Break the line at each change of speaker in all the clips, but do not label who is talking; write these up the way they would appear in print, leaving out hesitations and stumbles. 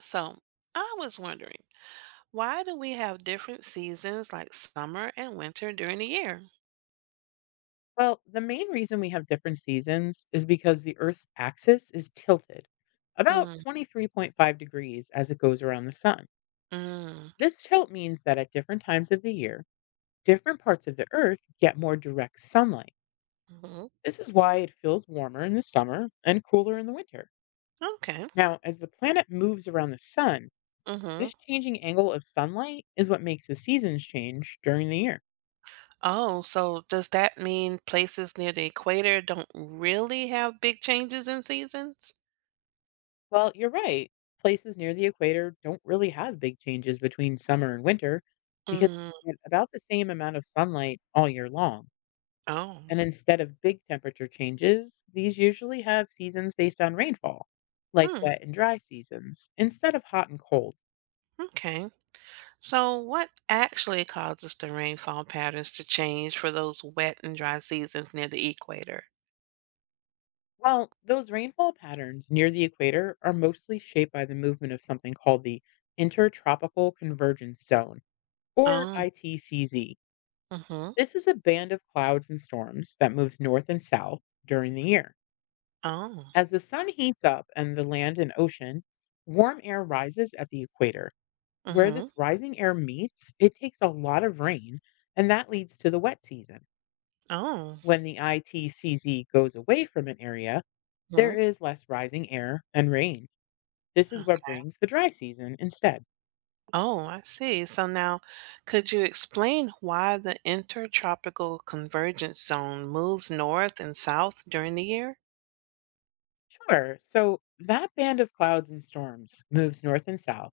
So, I was wondering, why do we have different seasons like summer and winter during the year?
Well, the main reason we have different seasons is because the Earth's axis is tilted about
Mm,
23.5 degrees as it goes around the sun.
mm,
This tilt means that at different times of the year, different parts of the Earth get more direct sunlight.
hmm
This is why it feels warmer in the summer and cooler in the winter.
okay.
Now, as the planet moves around the sun,
Mm-hmm.
this changing angle of sunlight is what makes the seasons change during the year.
Oh, so does that mean places near the equator don't really have big changes in seasons?
Well, you're right. Places near the equator don't really have big changes between summer and winter because
Mm,
they get about the same amount of sunlight all year long.
oh,
And instead of big temperature changes, these usually have seasons based on rainfall, like
hmm,
wet and dry seasons, instead of hot and cold.
okay. So, what actually causes the rainfall patterns to change for those wet and dry seasons near the equator?
Well, those rainfall patterns near the equator are mostly shaped by the movement of something called the Intertropical Convergence Zone, or
Oh,
ITCZ.
hmm
This is a band of clouds and storms that moves north and south during the year.
oh,
As the sun heats up and the land and ocean, warm air rises at the equator. Where this
mm-hmm,
rising air meets, it takes a lot of rain, and that leads to the wet season.
oh.
When the ITCZ goes away from an area, there
hmm
is less rising air and rain. This is what
okay.
brings the dry season instead.
Oh, I see. So now, could you explain why the intertropical convergence zone moves north and south during the year?
Sure, so that band of clouds and storms moves north and south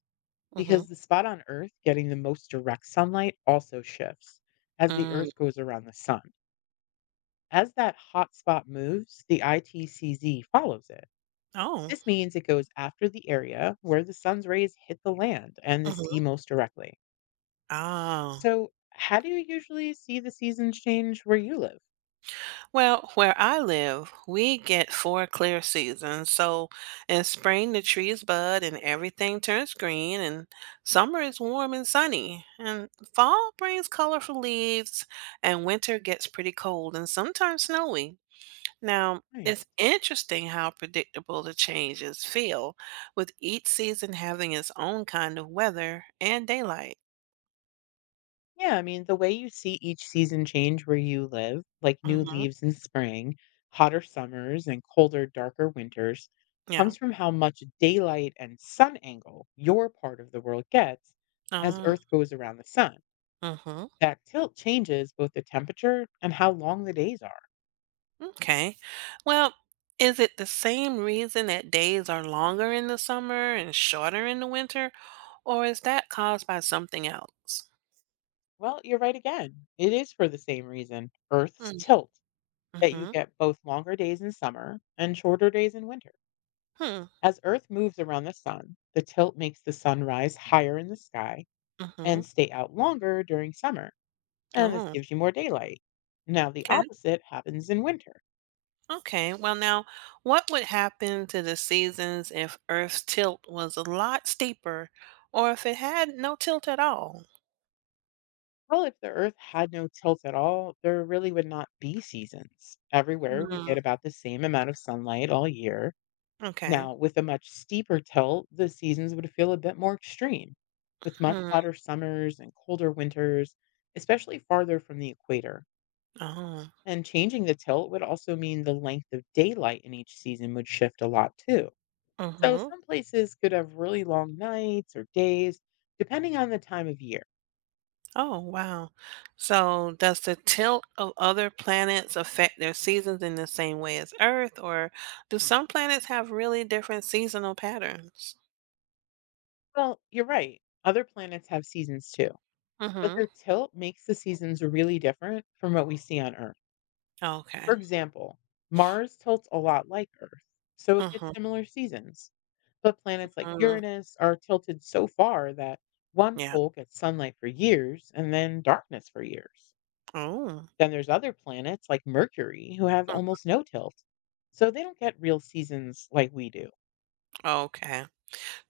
hmm
because the spot on Earth getting the most direct sunlight also shifts as the
Mm.
Earth goes around the sun. As that hot spot moves, the ITCZ follows it.
Oh.
This means it goes after the area where the sun's rays hit the land and the
hmm
sea most directly.
Oh.
So, how do you usually see the seasons change where you live?
Well, where I live, we get four clear seasons. So in spring, the trees bud and everything turns green, and summer is warm and sunny. And fall brings colorful leaves, and winter gets pretty cold and sometimes snowy. Now, it's
Nice.
interesting how predictable the changes feel, with each season having its own kind of weather and daylight.
Yeah, I mean, the way you see each season change where you live, like new
hmm
leaves in spring, hotter summers, and colder, darker winters,
Yeah.
comes from how much daylight and sun angle your part of the world gets as
Oh,
Earth goes around the sun.
hmm
That tilt changes both the temperature and how long the days are.
Okay. Well, is it the same reason that days are longer in the summer and shorter in the winter, or is that caused by something else?
Well, you're right again. It is for the same reason, Earth's tilt, that you
Mm-hmm.
get both longer days in summer and shorter days in winter.
Hmm.
As Earth moves around the sun, the tilt makes the sun rise higher in the sky
Mm-hmm.
and stay out longer during summer, and this
Oh,
gives you more daylight. Now, the
okay.
opposite happens in winter.
Okay, well, now, what would happen to the seasons if Earth's tilt was a lot steeper or if it had no tilt at all?
Well, if the Earth had no tilt at all, there really would not be seasons. Everywhere would
Hmm.
get about the same amount of sunlight all year.
Okay.
Now, with a much steeper tilt, the seasons would feel a bit more extreme, with much
Hmm.
hotter summers and colder winters, especially farther from the equator.
Oh.
And changing the tilt would also mean the length of daylight in each season would shift a lot too. So
Mm-hmm.
some places could have really long nights or days, depending on the time of year.
Oh, wow. So, does the tilt of other planets affect their seasons in the same way as Earth, or do some planets have really different seasonal patterns?
Well, you're right. Other planets have seasons too, but
Mm-hmm.
their tilt makes the seasons really different from what we see on Earth. For
Okay.
example, Mars tilts a lot like Earth, so it gets
Mm-hmm.
similar seasons. But planets like
Mm-hmm.
Uranus are tilted so far that one
Yeah.
pole gets sunlight for years and then darkness for years.
Oh.
Then there's other planets like Mercury who have
Mm.
almost no tilt. So they don't get real seasons like we do.
Okay.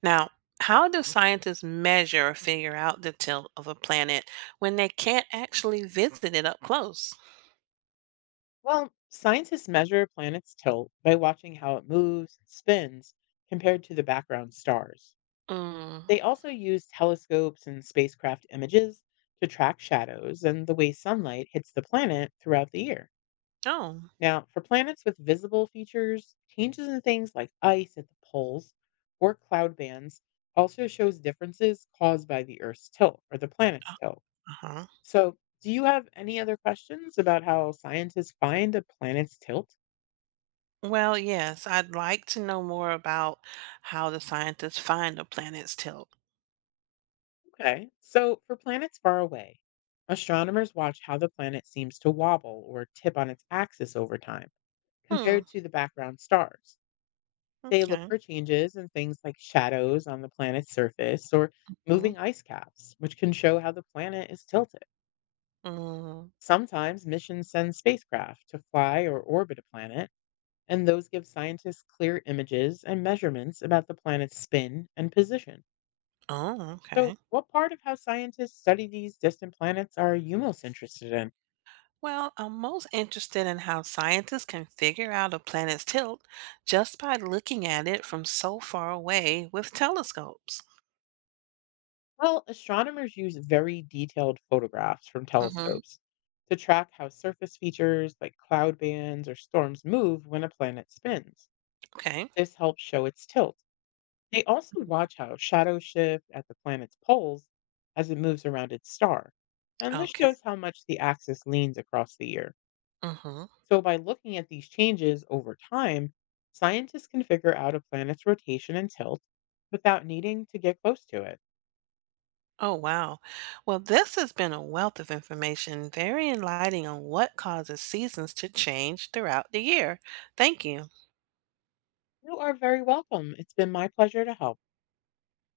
Now, how do scientists measure or figure out the tilt of a planet when they can't actually visit it up close?
Well, scientists measure a planet's tilt by watching how it moves and spins compared to the background stars.
Mm.
They also use telescopes and spacecraft images to track shadows and the way sunlight hits the planet throughout the year.
Oh,
Now, for planets with visible features, changes in things like ice at the poles or cloud bands also shows differences caused by the Earth's tilt or the planet's tilt.
uh-huh.
So, do you have any other questions about how scientists find a planet's tilt?
Well, yes, I'd like to know more about how the scientists find a planet's tilt.
Okay. So, for planets far away, astronomers watch how the planet seems to wobble or tip on its axis over time
Hmm.
compared to the background stars. They look
Okay.
for changes in things like shadows on the planet's surface or
Mm,
moving ice caps, which can show how the planet is tilted.
mm.
Sometimes missions send spacecraft to fly or orbit a planet, and those give scientists clear images and measurements about the planet's spin and position.
Oh,
So,
okay.
what part of how scientists study these distant planets are you most interested in?
Well, I'm most interested in how scientists can figure out a planet's tilt just by looking at it from so far away with telescopes.
Well, astronomers use very detailed photographs from
hmm
telescopes to track how surface features like cloud bands or storms move when a planet spins.
Okay.
This helps show its tilt. They also watch how shadows shift at the planet's poles as it moves around its star. And this
Okay.
shows how much the axis leans across the year.
Mm-hmm.
So, by looking at these changes over time, scientists can figure out a planet's rotation and tilt without needing to get close to it.
Oh, wow. Well, this has been a wealth of information, very enlightening on what causes seasons to change throughout the year. Thank you.
You are very welcome. It's been my pleasure to help.